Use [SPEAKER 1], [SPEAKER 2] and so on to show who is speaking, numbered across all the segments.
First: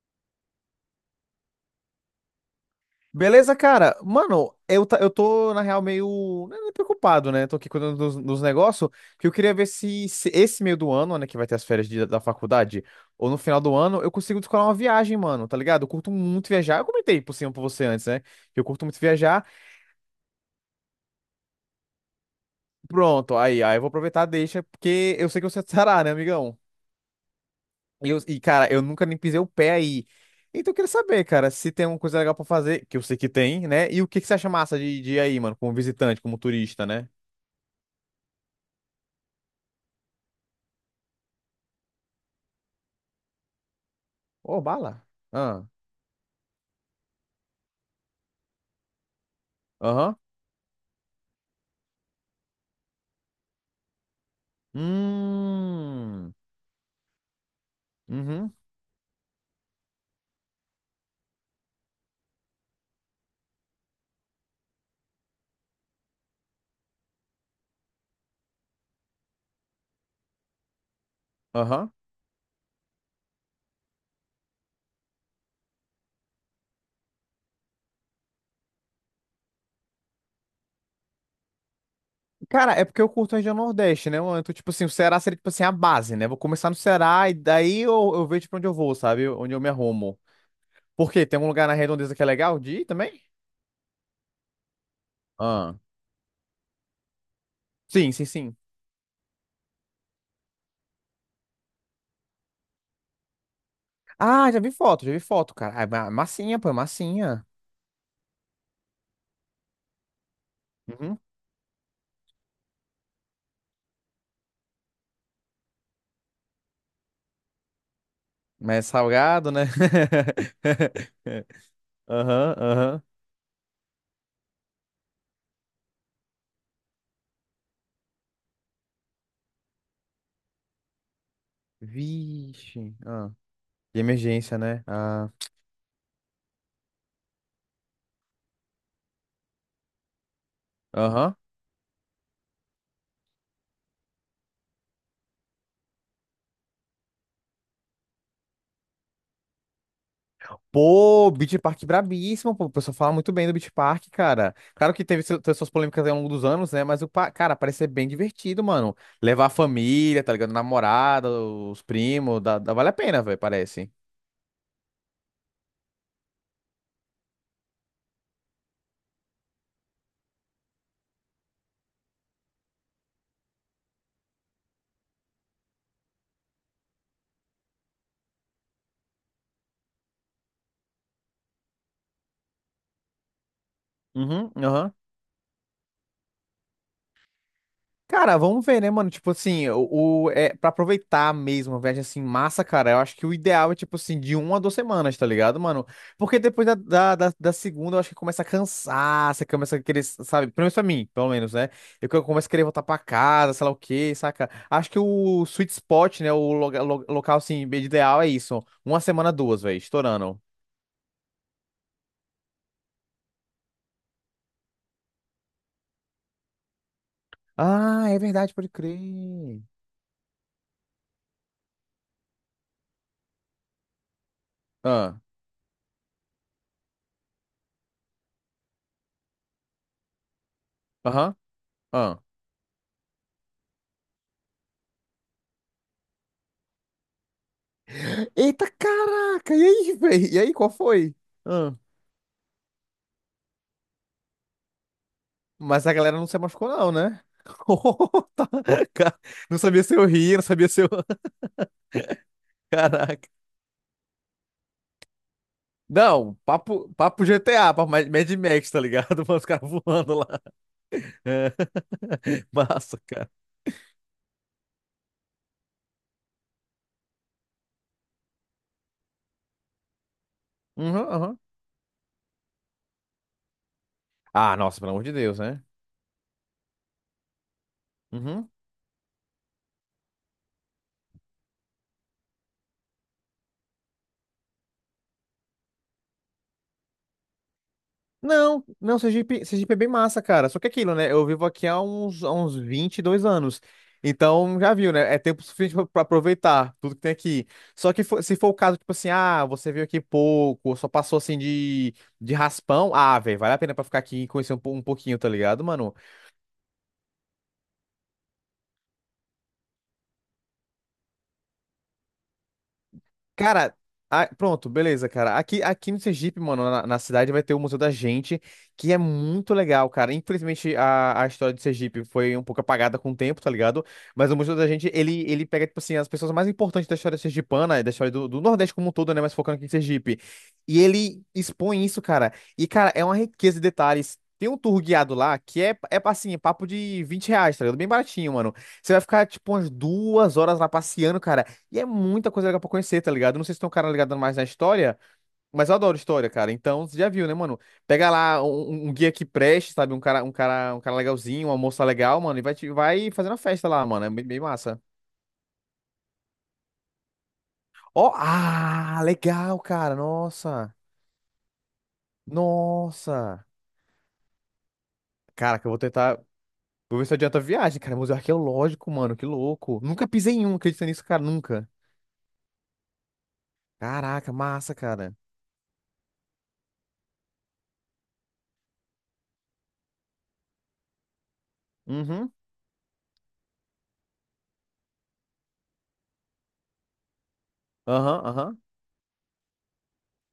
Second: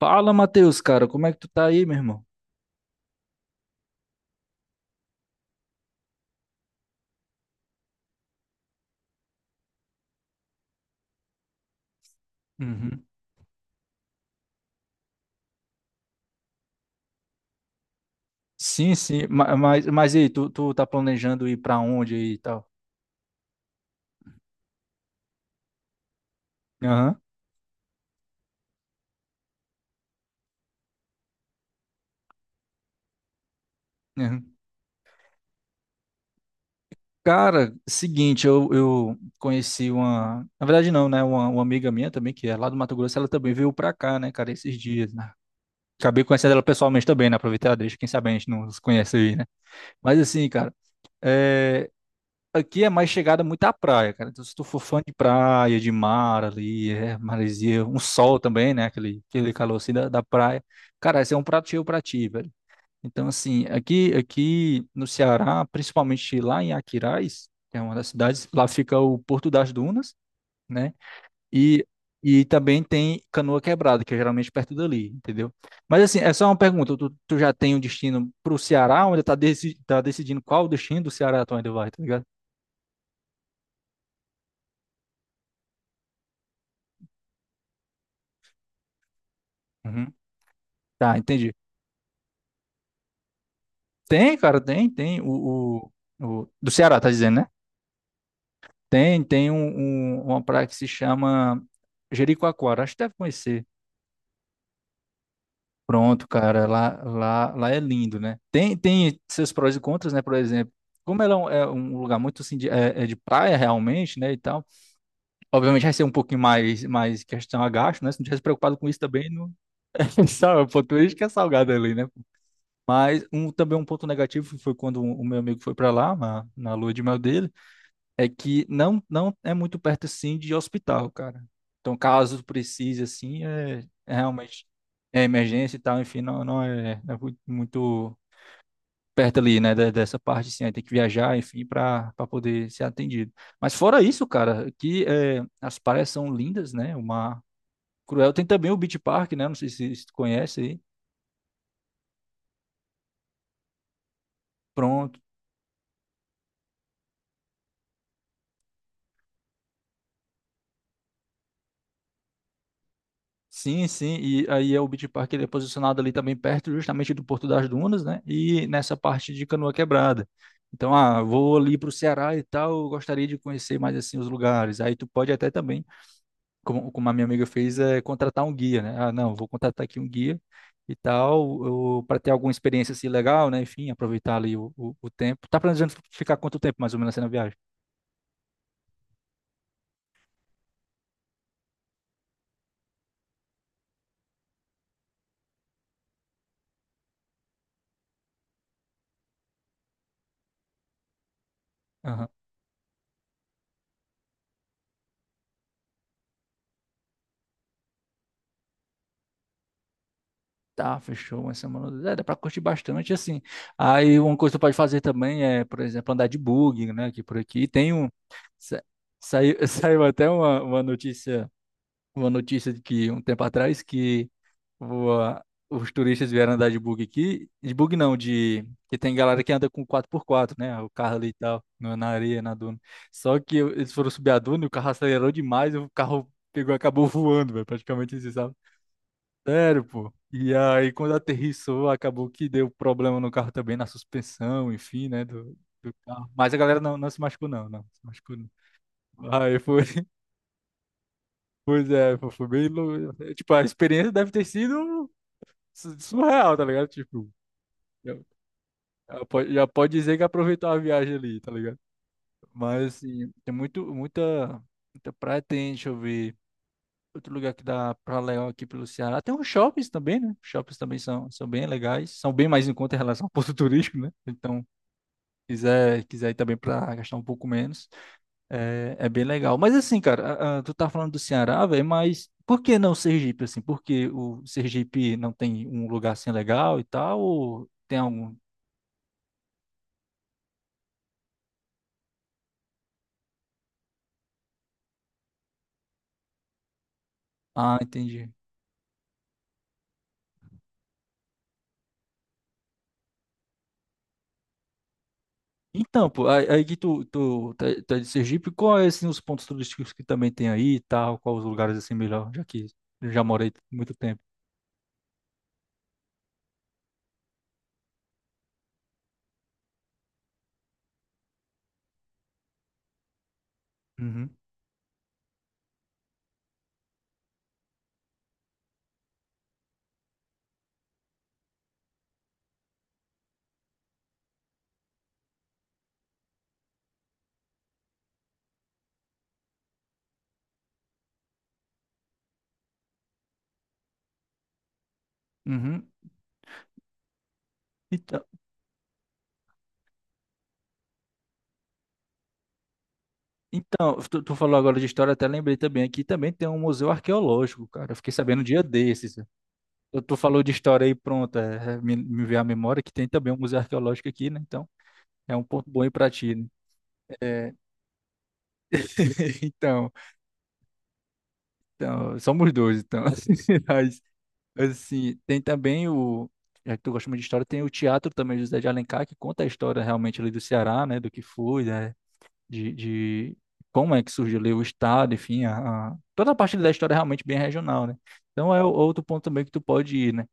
[SPEAKER 1] Fala, Matheus, cara, como é que tu tá aí, meu irmão?
[SPEAKER 2] Beleza, cara? Mano, eu tô, na real, meio né, preocupado, né? Tô aqui cuidando dos negócios, que eu queria ver se esse meio do ano, né, que vai ter as férias da faculdade,
[SPEAKER 1] Uhum.
[SPEAKER 2] ou no final do ano, eu consigo descolar uma viagem, mano, tá ligado? Eu curto muito viajar. Eu comentei por cima pra você antes, né? Que eu curto
[SPEAKER 1] Sim,
[SPEAKER 2] muito
[SPEAKER 1] sim,
[SPEAKER 2] viajar.
[SPEAKER 1] ma- mas, mas e aí, tu tá planejando ir pra onde aí e tal?
[SPEAKER 2] Pronto, aí eu vou aproveitar, deixa, porque eu sei que você estará, né, amigão?
[SPEAKER 1] Aham.
[SPEAKER 2] E, cara, eu nunca nem pisei o pé aí. Então eu queria saber, cara, se tem alguma coisa legal pra fazer, que eu sei que tem, né? E o que, que você
[SPEAKER 1] Aham.
[SPEAKER 2] acha massa de ir aí, mano, como visitante, como turista, né?
[SPEAKER 1] Cara, seguinte, eu conheci uma. Na verdade, não, né? Uma amiga minha também, que é lá do Mato Grosso, ela também veio pra cá, né, cara,
[SPEAKER 2] Ô,
[SPEAKER 1] esses
[SPEAKER 2] bala.
[SPEAKER 1] dias, né?
[SPEAKER 2] Ah,
[SPEAKER 1] Acabei conhecendo ela pessoalmente também, né? Aproveitar, deixa, quem sabe a gente não se conhece aí, né?
[SPEAKER 2] aham.
[SPEAKER 1] Mas assim, cara, é, aqui é mais chegada muito à praia, cara. Então, se tu for fã de praia, de
[SPEAKER 2] Hum.
[SPEAKER 1] mar ali, é, maresia, um sol
[SPEAKER 2] Uhum.
[SPEAKER 1] também, né? Aquele calor assim da, da praia. Cara, esse é um prato cheio pra ti, velho. Então, assim, aqui, aqui no Ceará, principalmente lá em Aquiraz, que é uma das cidades, lá fica o Porto das Dunas, né? E,
[SPEAKER 2] Aham.
[SPEAKER 1] e também tem Canoa Quebrada, que é geralmente perto dali, entendeu? Mas, assim, é só uma pergunta. Tu já tem um destino pro Ceará, ou ainda tá, deci, tá decidindo qual o destino do Ceará tu ainda vai, tá ligado?
[SPEAKER 2] Cara, é porque eu curto a região Nordeste, né, mano? Então, tipo assim, o Ceará seria, tipo assim, a base, né? Vou começar no Ceará e daí eu vejo pra onde eu vou, sabe? Onde eu me
[SPEAKER 1] Uhum.
[SPEAKER 2] arrumo. Por
[SPEAKER 1] Tá,
[SPEAKER 2] quê? Tem algum
[SPEAKER 1] entendi.
[SPEAKER 2] lugar na Redondeza que é legal de ir também?
[SPEAKER 1] Tem, cara, tem, tem.
[SPEAKER 2] Ah.
[SPEAKER 1] Do Ceará, tá dizendo, né?
[SPEAKER 2] Sim, sim, sim.
[SPEAKER 1] Tem, tem um, uma praia que se chama Jericoacoara. Acho que deve conhecer.
[SPEAKER 2] Ah, já vi foto, cara. Ah, é
[SPEAKER 1] Pronto,
[SPEAKER 2] massinha,
[SPEAKER 1] cara,
[SPEAKER 2] pô, é
[SPEAKER 1] lá,
[SPEAKER 2] massinha.
[SPEAKER 1] lá, lá é lindo, né? Tem, tem seus prós e contras, né? Por exemplo,
[SPEAKER 2] Uhum.
[SPEAKER 1] como ela é um lugar muito assim, de, é, é de praia realmente, né? E tal, obviamente vai ser um pouquinho mais, mais questão a gasto, né? Se não tivesse
[SPEAKER 2] Mas
[SPEAKER 1] preocupado
[SPEAKER 2] é
[SPEAKER 1] com isso também,
[SPEAKER 2] salgado,
[SPEAKER 1] não.
[SPEAKER 2] né?
[SPEAKER 1] Sabe, o ponto turístico é salgado ali, né?
[SPEAKER 2] Aham, aham.
[SPEAKER 1] Mas um, também um ponto negativo foi quando o meu amigo foi pra lá, na, na lua de mel dele. É que não, não é muito perto, assim de hospital, cara. Então, caso
[SPEAKER 2] Vixe.
[SPEAKER 1] precise,
[SPEAKER 2] Ah.
[SPEAKER 1] assim, é,
[SPEAKER 2] De
[SPEAKER 1] é
[SPEAKER 2] emergência,
[SPEAKER 1] realmente
[SPEAKER 2] né?
[SPEAKER 1] é
[SPEAKER 2] Ah.
[SPEAKER 1] emergência e tal, enfim, não, não é, não é muito perto ali, né, dessa parte, assim, aí tem que
[SPEAKER 2] Aham.
[SPEAKER 1] viajar, enfim, para para poder ser atendido. Mas fora isso, cara, que é, as praias são lindas, né, o mar cruel. Tem também o Beach Park, né, não sei se, se tu conhece aí.
[SPEAKER 2] Pô, Beach Park brabíssimo, pô. O pessoal fala muito bem do Beach Park, cara. Claro que
[SPEAKER 1] Pronto.
[SPEAKER 2] teve suas polêmicas aí ao longo dos anos, né? Mas o, cara, parece ser bem divertido, mano. Levar a família, tá ligado? Namorada, os primos, vale a pena, velho,
[SPEAKER 1] Sim,
[SPEAKER 2] parece.
[SPEAKER 1] sim, e aí é o Beach Park, ele é posicionado ali também perto justamente do Porto das Dunas, né? E nessa parte de Canoa Quebrada. Então, ah, vou ali para o Ceará e tal, eu gostaria de conhecer mais assim os lugares. Aí tu pode até também, como, como a minha amiga fez, é contratar um guia, né? Ah, não, vou contratar aqui um guia e tal, para ter alguma experiência assim legal, né? Enfim, aproveitar
[SPEAKER 2] Uhum,
[SPEAKER 1] ali
[SPEAKER 2] aham.
[SPEAKER 1] o tempo. Tá planejando ficar quanto tempo mais ou menos assim na viagem?
[SPEAKER 2] Cara, vamos ver, né, mano? Tipo assim, pra aproveitar mesmo uma viagem assim, massa, cara, eu acho que o ideal é, tipo assim, de uma a duas semanas, tá ligado, mano? Porque depois da segunda, eu acho que começa a cansar, você começa a querer, sabe? Pelo menos pra mim, pelo menos, né? Eu começo a querer voltar pra casa, sei lá o quê, saca? Acho que o sweet spot, né, o local, assim, ideal é isso. Uma semana, duas, velho, estourando.
[SPEAKER 1] Tá, fechou uma semana. É, dá pra curtir bastante, assim. Aí uma coisa que tu pode fazer também é, por exemplo, andar de buggy, né? Aqui por aqui. Tem um.
[SPEAKER 2] Ah, é verdade, pode
[SPEAKER 1] sa- Saiu,
[SPEAKER 2] crer.
[SPEAKER 1] saiu até uma notícia de que um tempo atrás que
[SPEAKER 2] Ah,
[SPEAKER 1] o- os turistas vieram andar de buggy aqui. De buggy não, de. Que tem galera que anda com quatro por quatro, né? O carro ali e
[SPEAKER 2] aham.
[SPEAKER 1] tal, na areia, na duna. Só que eles foram subir a duna e o carro acelerou demais, e o carro pegou, e acabou voando, velho. Praticamente isso, sabe?
[SPEAKER 2] Eita, caraca! E
[SPEAKER 1] Sério,
[SPEAKER 2] aí,
[SPEAKER 1] pô.
[SPEAKER 2] velho? E aí,
[SPEAKER 1] E
[SPEAKER 2] qual
[SPEAKER 1] aí, quando
[SPEAKER 2] foi? Hã?
[SPEAKER 1] aterrissou, acabou que deu problema no carro também, na suspensão, enfim, né, do,
[SPEAKER 2] Mas a
[SPEAKER 1] do
[SPEAKER 2] galera não
[SPEAKER 1] carro.
[SPEAKER 2] se
[SPEAKER 1] Mas a
[SPEAKER 2] machucou,
[SPEAKER 1] galera
[SPEAKER 2] não,
[SPEAKER 1] não, não se
[SPEAKER 2] né?
[SPEAKER 1] machucou, não, não se
[SPEAKER 2] Oh.
[SPEAKER 1] machucou,
[SPEAKER 2] Tá,
[SPEAKER 1] não.
[SPEAKER 2] ca-
[SPEAKER 1] Aí
[SPEAKER 2] Não sabia
[SPEAKER 1] foi,
[SPEAKER 2] se eu ria, não sabia se eu.
[SPEAKER 1] pois é, pô, foi bem
[SPEAKER 2] Caraca.
[SPEAKER 1] louco. Tipo, a experiência deve ter sido
[SPEAKER 2] Não,
[SPEAKER 1] surreal, tá ligado?
[SPEAKER 2] papo, papo
[SPEAKER 1] Tipo,
[SPEAKER 2] GTA, papo Mad
[SPEAKER 1] já,
[SPEAKER 2] Mad Max, tá ligado? Os
[SPEAKER 1] já
[SPEAKER 2] caras
[SPEAKER 1] pode
[SPEAKER 2] voando
[SPEAKER 1] dizer que
[SPEAKER 2] lá.
[SPEAKER 1] aproveitou a viagem ali, tá
[SPEAKER 2] É.
[SPEAKER 1] ligado? Mas,
[SPEAKER 2] Massa, cara.
[SPEAKER 1] assim, tem muito, muita, muita praia, tem, deixa eu ver. Outro lugar que dá pra legal aqui pelo Ceará. Tem uns shoppings também, né? Shoppings
[SPEAKER 2] Uhum,
[SPEAKER 1] também são,
[SPEAKER 2] uhum.
[SPEAKER 1] são bem legais. São bem mais em conta em relação ao ponto turístico, né?
[SPEAKER 2] Ah,
[SPEAKER 1] Então,
[SPEAKER 2] nossa, pelo amor de Deus, né?
[SPEAKER 1] quiser, quiser ir também pra gastar um pouco menos,
[SPEAKER 2] Uhum.
[SPEAKER 1] é, é bem legal. Mas assim, cara, tu tá falando do Ceará, velho, mas por que não Sergipe, assim? Por que o Sergipe não tem um lugar assim legal e tal? Ou tem algum?
[SPEAKER 2] Não, não, Sergipe, Sergipe é bem massa, cara. Só que é aquilo, né? Eu vivo aqui há uns 22 anos. Então, já viu, né? É tempo suficiente pra pra aproveitar tudo que tem aqui.
[SPEAKER 1] Ah,
[SPEAKER 2] Só que
[SPEAKER 1] entendi.
[SPEAKER 2] se for o caso, tipo assim, ah, você veio aqui pouco, só passou assim de, raspão. Ah, velho, vale a pena pra ficar aqui e conhecer um pouquinho, tá ligado, mano?
[SPEAKER 1] Então, pô, aí, aí que tu, tu, tá tá de Sergipe, qual é, assim, os pontos turísticos que também tem aí e tal? Quais os lugares, assim, melhor, já que eu já morei
[SPEAKER 2] Cara,
[SPEAKER 1] muito tempo?
[SPEAKER 2] pronto, beleza, cara. Aqui, aqui no Sergipe, mano, na cidade vai ter o Museu da Gente, que é muito legal, cara. Infelizmente, a história do Sergipe foi um pouco apagada com o tempo, tá ligado?
[SPEAKER 1] Uhum,
[SPEAKER 2] Mas o Museu da Gente, ele pega, tipo assim, as pessoas mais importantes da história sergipana, da história do Nordeste como um todo, né? Mas focando aqui em Sergipe. E ele expõe isso, cara. E, cara, é uma riqueza de detalhes. Tem um tour guiado lá que é, é assim, é papo de 20 reais, tá ligado? Bem baratinho, mano. Você vai ficar, tipo, umas duas horas lá passeando, cara. E é muita coisa legal pra conhecer, tá ligado? Eu não sei se tem um cara ligado mais na história, mas eu
[SPEAKER 1] uhum.
[SPEAKER 2] adoro história, cara. Então, você já viu, né, mano? Pega
[SPEAKER 1] Então,
[SPEAKER 2] lá um guia que preste, sabe? Um cara legalzinho, uma moça legal, mano, e vai, vai fazendo a festa lá,
[SPEAKER 1] então
[SPEAKER 2] mano. É
[SPEAKER 1] tu,
[SPEAKER 2] bem,
[SPEAKER 1] tu
[SPEAKER 2] bem
[SPEAKER 1] falou agora
[SPEAKER 2] massa.
[SPEAKER 1] de história, até lembrei também, aqui também tem um museu arqueológico, cara. Eu fiquei
[SPEAKER 2] Ó,
[SPEAKER 1] sabendo um dia
[SPEAKER 2] ah,
[SPEAKER 1] desses.
[SPEAKER 2] legal, cara.
[SPEAKER 1] Tu, tu falou de
[SPEAKER 2] Nossa.
[SPEAKER 1] história aí, pronto, é, é, me veio à memória que tem também um
[SPEAKER 2] Nossa.
[SPEAKER 1] museu arqueológico aqui, né? Então, é um
[SPEAKER 2] Cara, que
[SPEAKER 1] ponto
[SPEAKER 2] eu vou
[SPEAKER 1] bom aí pra
[SPEAKER 2] tentar.
[SPEAKER 1] ti, né?
[SPEAKER 2] Vou ver se adianta a
[SPEAKER 1] É,
[SPEAKER 2] viagem, cara. Museu arqueológico, mano. Que louco.
[SPEAKER 1] então,
[SPEAKER 2] Nunca pisei em um, acredita nisso, cara. Nunca.
[SPEAKER 1] então, somos dois, então.
[SPEAKER 2] Caraca, massa, cara.
[SPEAKER 1] Assim, tem também o, já que tu gosta muito de história, tem o teatro também, José de Alencar, que conta a história realmente ali do Ceará, né, do que foi, né,
[SPEAKER 2] Uhum.
[SPEAKER 1] de como é que surgiu ali o estado, enfim, a, toda a parte da história é realmente bem regional, né?
[SPEAKER 2] Aham,
[SPEAKER 1] Então
[SPEAKER 2] aham.
[SPEAKER 1] é outro ponto também que tu pode ir, né,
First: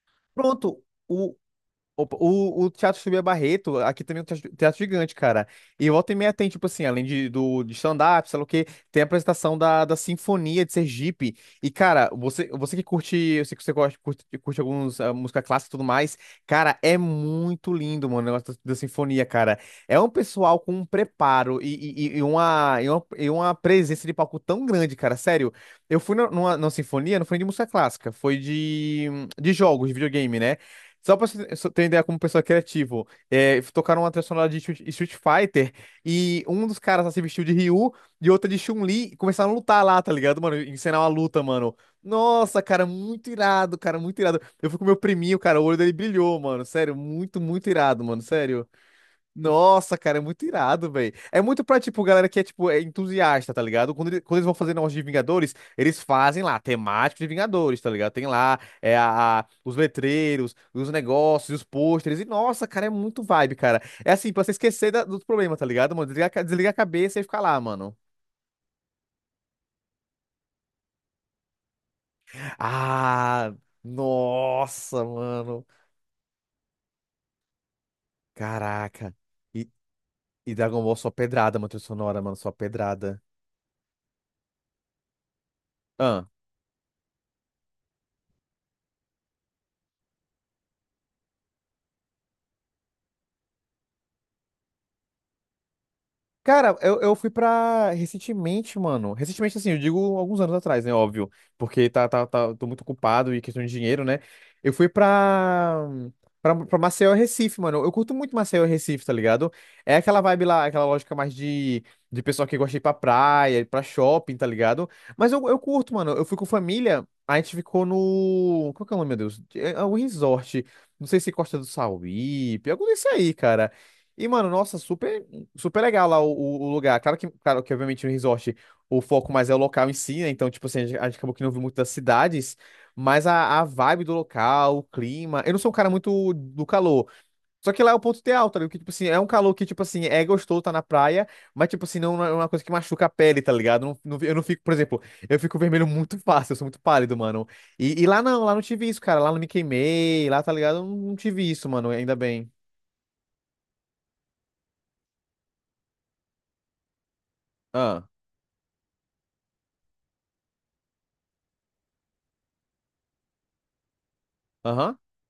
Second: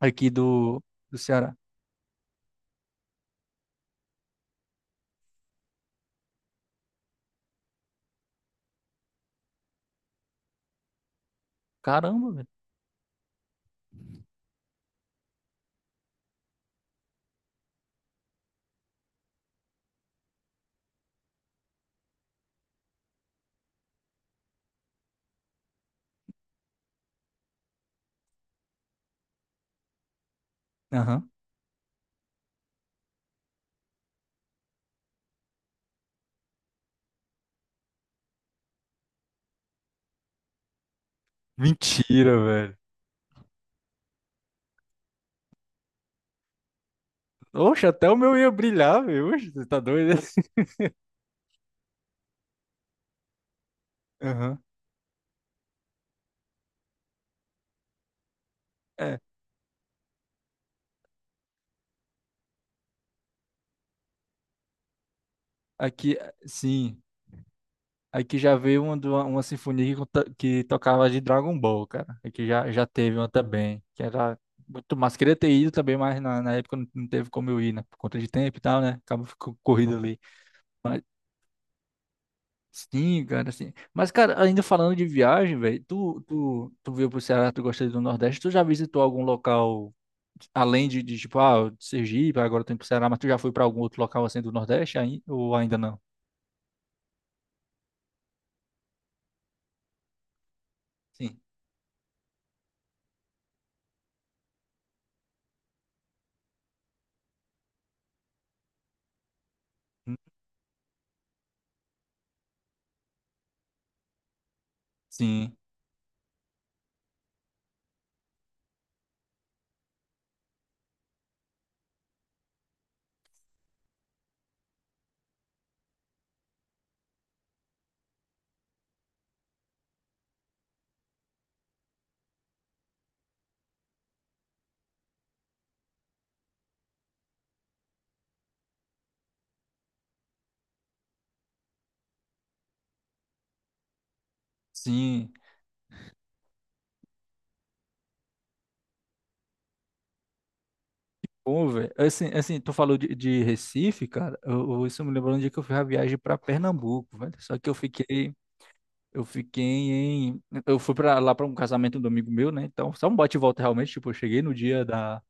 [SPEAKER 1] aqui
[SPEAKER 2] Pronto.
[SPEAKER 1] do, do
[SPEAKER 2] O,
[SPEAKER 1] Ceará.
[SPEAKER 2] Opa. O Teatro Subia Barreto, aqui também é um teatro, teatro gigante, cara. E volta e meia tem, tipo assim, além de, do, de stand-up, sei lá o quê, tem a apresentação da Sinfonia de Sergipe. E, cara,
[SPEAKER 1] Caramba, velho.
[SPEAKER 2] você, você que curte, eu sei que você gosta, curte, curte alguns ah, música clássica e tudo mais, cara, é muito lindo, mano, o negócio da Sinfonia, cara. É um pessoal com um preparo e uma presença de palco tão grande, cara, sério. Eu fui numa Sinfonia, não foi de música clássica, foi de, jogos, de videogame, né? Só pra
[SPEAKER 1] Aham.
[SPEAKER 2] você ter só ter ideia como pessoa criativo, é, tocaram uma trilha sonora de Street Fighter e um dos caras lá se vestiu de Ryu e outro de Chun-Li e começaram a lutar lá, tá ligado, mano? Encenar uma luta, mano.
[SPEAKER 1] Mentira,
[SPEAKER 2] Nossa,
[SPEAKER 1] velho.
[SPEAKER 2] cara, muito irado, cara, muito irado. Eu fui com meu priminho, cara, o olho dele brilhou, mano. Sério, muito, muito
[SPEAKER 1] Oxe,
[SPEAKER 2] irado,
[SPEAKER 1] até o
[SPEAKER 2] mano,
[SPEAKER 1] meu ia
[SPEAKER 2] sério.
[SPEAKER 1] brilhar, velho. Oxe, você tá
[SPEAKER 2] Nossa,
[SPEAKER 1] doido?
[SPEAKER 2] cara, é muito irado, velho. É muito pra, tipo, galera que é, tipo, é entusiasta, tá ligado? Quando, quando eles vão
[SPEAKER 1] Aham.
[SPEAKER 2] fazer negócio de Vingadores, eles fazem lá, temático de Vingadores, tá ligado? Tem lá é,
[SPEAKER 1] É,
[SPEAKER 2] a, os letreiros, os negócios, os pôsteres. E, nossa, cara, é muito vibe, cara. É assim, pra você esquecer dos problemas, tá ligado, mano?
[SPEAKER 1] aqui,
[SPEAKER 2] Desliga, a
[SPEAKER 1] sim.
[SPEAKER 2] cabeça e fica lá, mano.
[SPEAKER 1] Aqui já veio uma, de uma sinfonia que, conta- que tocava de Dragon Ball, cara. Aqui já, já teve uma
[SPEAKER 2] Ah,
[SPEAKER 1] também, que era muito
[SPEAKER 2] nossa,
[SPEAKER 1] massa. Queria ter
[SPEAKER 2] mano.
[SPEAKER 1] ido também, mas na, na época não, não teve como eu ir, né? Por conta de tempo e tal, né?
[SPEAKER 2] Caraca.
[SPEAKER 1] Acaba ficando
[SPEAKER 2] E,
[SPEAKER 1] corrido ali.
[SPEAKER 2] e Dragon Ball só pedrada, mano, trilha sonora, mano, só pedrada.
[SPEAKER 1] Sim, cara, assim. Mas, cara, ainda falando de viagem, velho, tu, tu, tu veio pro Ceará, tu gosta do Nordeste, tu já visitou algum local, além de tipo, ah, de Sergipe, agora tu indo pro Ceará, mas tu já foi pra algum outro local assim do Nordeste, aí, ou ainda não?
[SPEAKER 2] Cara, eu fui pra recentemente, mano. Recentemente, assim, eu digo alguns anos atrás, né? Óbvio.
[SPEAKER 1] Sim.
[SPEAKER 2] Porque tá, tá, tá, tô muito ocupado e questão de dinheiro, né? Eu fui pra, pra Maceió e Recife, mano. Eu curto muito Maceió e Recife, tá ligado? É
[SPEAKER 1] Hum.
[SPEAKER 2] aquela vibe lá, aquela lógica mais de pessoal que gosta de ir pra praia, pra shopping, tá ligado? Mas eu,
[SPEAKER 1] Sim.
[SPEAKER 2] eu curto, mano. Eu fui com família, a gente ficou no. Qual que é o nome, meu Deus? É, é um resort. Não sei se Costa do Sauípe, algo desse aí, cara. E, mano, nossa, super. Super legal lá o, o lugar. Claro que, obviamente, no resort o foco mais é o local em si, né? Então, tipo assim, a gente acabou que não viu muito das cidades, mas a vibe do local, o clima. Eu não sou um cara muito do calor. Só que lá é o ponto de alta, tá ligado? Que, tipo assim, é um calor que, tipo assim, é gostoso tá na praia, mas, tipo assim, não é uma coisa que machuca a pele, tá ligado? Eu não fico, por exemplo,
[SPEAKER 1] Sim.
[SPEAKER 2] eu fico vermelho muito fácil, eu sou muito pálido, mano. E lá não tive isso, cara. Lá não me queimei, lá, tá ligado? Eu não, não tive
[SPEAKER 1] Pô,
[SPEAKER 2] isso, mano,
[SPEAKER 1] velho,
[SPEAKER 2] ainda
[SPEAKER 1] assim,
[SPEAKER 2] bem.
[SPEAKER 1] assim, tu falou de Recife, cara, eu, isso me lembrou um dia que eu fiz a viagem pra Pernambuco, velho, só que
[SPEAKER 2] Ah,
[SPEAKER 1] eu fiquei em, eu fui para lá pra um casamento do amigo meu, né, então, só um bate e volta realmente, tipo, eu cheguei no dia
[SPEAKER 2] aham.
[SPEAKER 1] da,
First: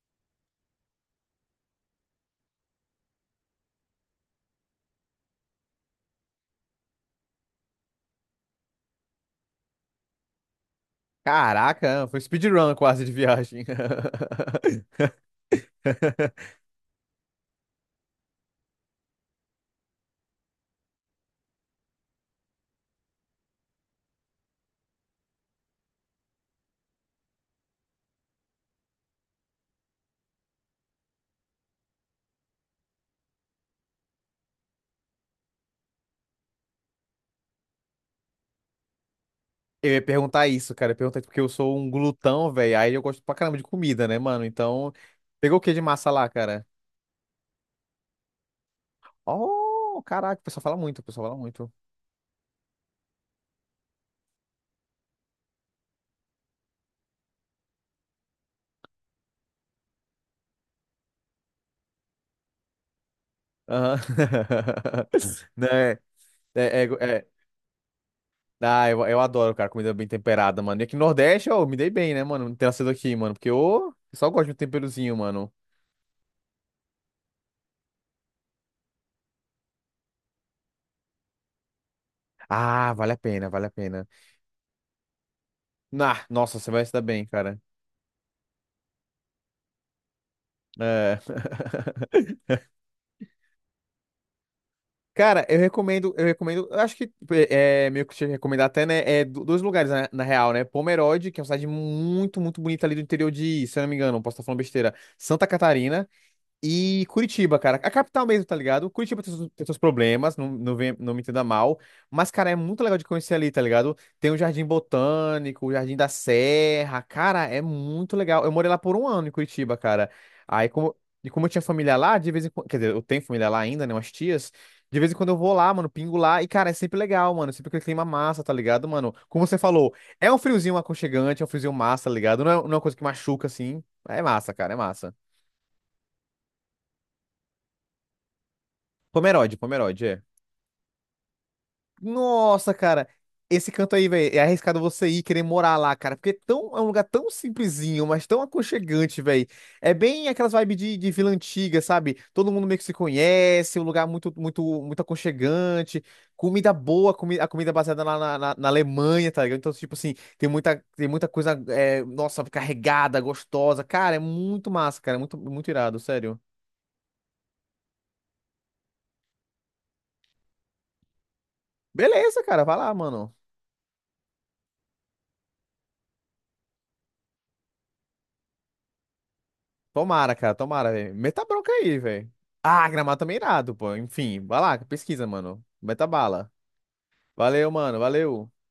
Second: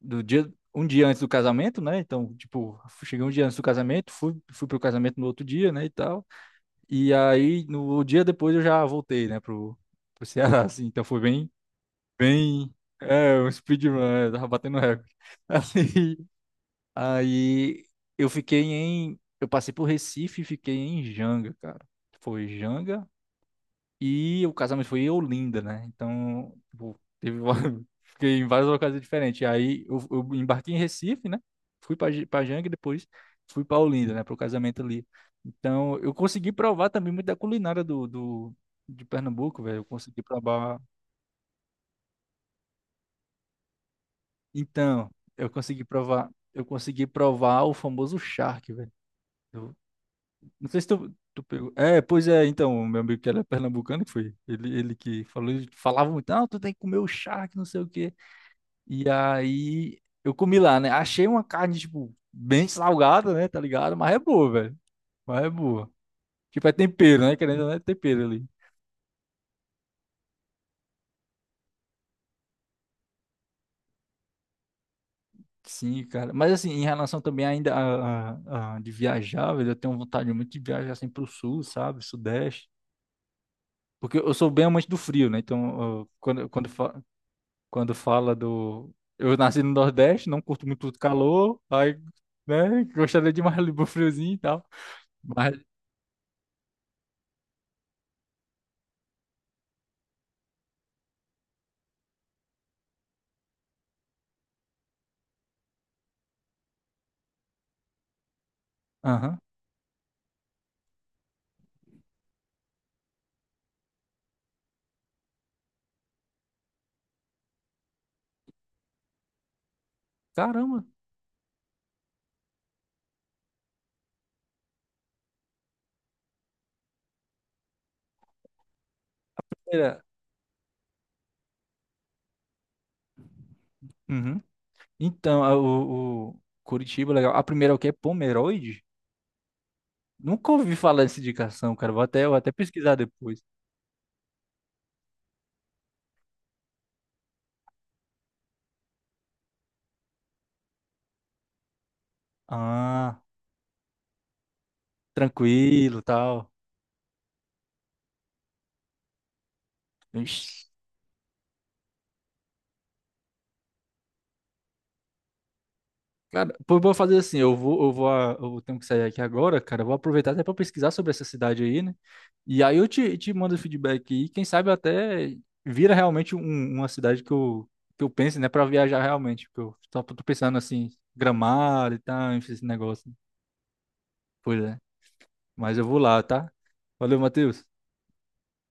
[SPEAKER 1] do dia, um dia antes do casamento, né, então, tipo, cheguei um dia antes do casamento, fui, fui pro casamento no outro dia, né, e tal, e aí, no dia depois eu já voltei, né, pro, pro Ceará, assim, então foi bem,
[SPEAKER 2] Caraca, foi
[SPEAKER 1] bem,
[SPEAKER 2] speedrun quase de
[SPEAKER 1] é, um
[SPEAKER 2] viagem.
[SPEAKER 1] speedrun, é, tava batendo recorde, assim... Aí eu fiquei em. Eu passei por Recife e fiquei em Janga, cara. Foi Janga e o casamento foi em Olinda, né? Então, tipo, teve fiquei em várias ocasiões diferentes. Aí eu embarquei em Recife, né? Fui pra pra Janga e depois fui pra Olinda, né? Pro casamento ali. Então, eu consegui provar também muito da culinária do, do, de Pernambuco, velho. Eu
[SPEAKER 2] Eu ia
[SPEAKER 1] consegui
[SPEAKER 2] perguntar isso,
[SPEAKER 1] provar.
[SPEAKER 2] cara. Eu ia perguntar isso porque eu sou um glutão, velho. Aí eu gosto pra caramba de comida, né, mano? Então,
[SPEAKER 1] Então, eu
[SPEAKER 2] pegou o que de
[SPEAKER 1] consegui
[SPEAKER 2] massa lá,
[SPEAKER 1] provar. Eu
[SPEAKER 2] cara?
[SPEAKER 1] consegui provar o famoso charque, velho.
[SPEAKER 2] Oh, caraca, o pessoal
[SPEAKER 1] Não
[SPEAKER 2] fala
[SPEAKER 1] sei se
[SPEAKER 2] muito, o
[SPEAKER 1] tu,
[SPEAKER 2] pessoal fala
[SPEAKER 1] tu pegou.
[SPEAKER 2] muito.
[SPEAKER 1] É, pois é, então, o meu amigo que era pernambucano, que foi ele, ele que falou, ele falava muito, não, tu tem que comer o charque, não sei o quê. E aí eu comi lá, né? Achei uma carne, tipo, bem salgada, né? Tá ligado?
[SPEAKER 2] Aham.
[SPEAKER 1] Mas é boa, velho. Mas é boa.
[SPEAKER 2] Né?
[SPEAKER 1] Tipo, é
[SPEAKER 2] É, é, é-
[SPEAKER 1] tempero,
[SPEAKER 2] é,
[SPEAKER 1] né? Querendo, ou não, é tempero ali.
[SPEAKER 2] ah, eu adoro, cara, comida bem temperada, mano. E aqui no Nordeste, eu me dei bem, né, mano? Ter nascido aqui, mano. Porque eu só gosto de um temperozinho, mano.
[SPEAKER 1] Sim, cara. Mas assim, em relação também ainda a, de viajar, velho, eu tenho vontade muito de viajar assim pro sul, sabe? Sudeste.
[SPEAKER 2] Ah, vale a pena, vale a pena.
[SPEAKER 1] Porque eu sou bem amante do frio, né? Então,
[SPEAKER 2] Ah,
[SPEAKER 1] quando,
[SPEAKER 2] nossa,
[SPEAKER 1] quando,
[SPEAKER 2] você vai se
[SPEAKER 1] fa-
[SPEAKER 2] dar bem, cara.
[SPEAKER 1] quando fala do. Eu nasci no Nordeste, não curto muito o
[SPEAKER 2] É.
[SPEAKER 1] calor, aí, né, gostaria de mais um friozinho e tal.
[SPEAKER 2] Cara, eu
[SPEAKER 1] Mas,
[SPEAKER 2] recomendo, eu recomendo, eu acho que é meio que te recomendar até, né? É dois lugares na, na real, né? Pomerode, que é uma cidade muito, muito bonita ali do interior de, se eu não me engano, posso estar falando besteira, Santa Catarina. E Curitiba, cara, a capital mesmo, tá ligado? Curitiba
[SPEAKER 1] aham.
[SPEAKER 2] tem seus problemas, não, não, não me entenda mal, mas, cara, é muito legal de conhecer ali, tá ligado? Tem o Jardim Botânico, o Jardim da Serra, cara, é muito legal. Eu morei lá por um ano em Curitiba, cara. Aí,
[SPEAKER 1] Caramba.
[SPEAKER 2] como, e como eu tinha família lá, de vez em quando, quer dizer, eu tenho família lá ainda, né, umas tias, de vez em quando eu vou lá, mano, pingo lá, e, cara, é sempre legal, mano, sempre aquele clima massa, tá ligado, mano? Como você falou,
[SPEAKER 1] Era-
[SPEAKER 2] é um friozinho aconchegante, é um friozinho massa, tá ligado? Não é, não é uma coisa que machuca, assim, é
[SPEAKER 1] Uhum.
[SPEAKER 2] massa, cara, é massa.
[SPEAKER 1] Então, o Curitiba, legal. A primeira é o que? Pomeroide?
[SPEAKER 2] Pomerode, Pomerode, é.
[SPEAKER 1] Nunca ouvi falar dessa indicação, cara. Vou até
[SPEAKER 2] Nossa,
[SPEAKER 1] pesquisar
[SPEAKER 2] cara.
[SPEAKER 1] depois.
[SPEAKER 2] Esse canto aí, velho, é arriscado você ir querer morar lá, cara. Porque é, tão, é um lugar tão simplesinho, mas tão aconchegante, velho. É bem aquelas vibes de vila antiga, sabe? Todo mundo meio que se
[SPEAKER 1] Ah,
[SPEAKER 2] conhece, um lugar muito, muito, muito
[SPEAKER 1] tranquilo,
[SPEAKER 2] aconchegante.
[SPEAKER 1] tal.
[SPEAKER 2] Comida boa, comi a comida baseada lá na, na Alemanha, tá ligado? Então, tipo assim,
[SPEAKER 1] Ixi.
[SPEAKER 2] tem muita coisa, é, nossa, carregada, gostosa. Cara, é muito massa, cara. É muito, muito irado, sério.
[SPEAKER 1] Cara, pô, vou fazer assim, eu vou, eu vou, eu tenho que sair aqui agora, cara, eu vou aproveitar até para pesquisar sobre essa cidade aí, né?
[SPEAKER 2] Beleza,
[SPEAKER 1] E
[SPEAKER 2] cara,
[SPEAKER 1] aí
[SPEAKER 2] vai
[SPEAKER 1] eu
[SPEAKER 2] lá,
[SPEAKER 1] te, te
[SPEAKER 2] mano.
[SPEAKER 1] mando o feedback e quem sabe até vira realmente uma cidade que eu pense, né, para viajar realmente, porque eu só tô
[SPEAKER 2] Tomara, cara,
[SPEAKER 1] pensando assim,
[SPEAKER 2] tomara, velho. Meta bronca
[SPEAKER 1] Gramado e
[SPEAKER 2] aí,
[SPEAKER 1] tal,
[SPEAKER 2] velho.
[SPEAKER 1] enfim, esse
[SPEAKER 2] Ah,
[SPEAKER 1] negócio.
[SPEAKER 2] Gramado também é irado, pô. Enfim, vai
[SPEAKER 1] Pois é,
[SPEAKER 2] lá, pesquisa, mano.
[SPEAKER 1] mas eu vou
[SPEAKER 2] Meta
[SPEAKER 1] lá, tá?
[SPEAKER 2] bala.
[SPEAKER 1] Valeu, Matheus.
[SPEAKER 2] Valeu, mano, valeu.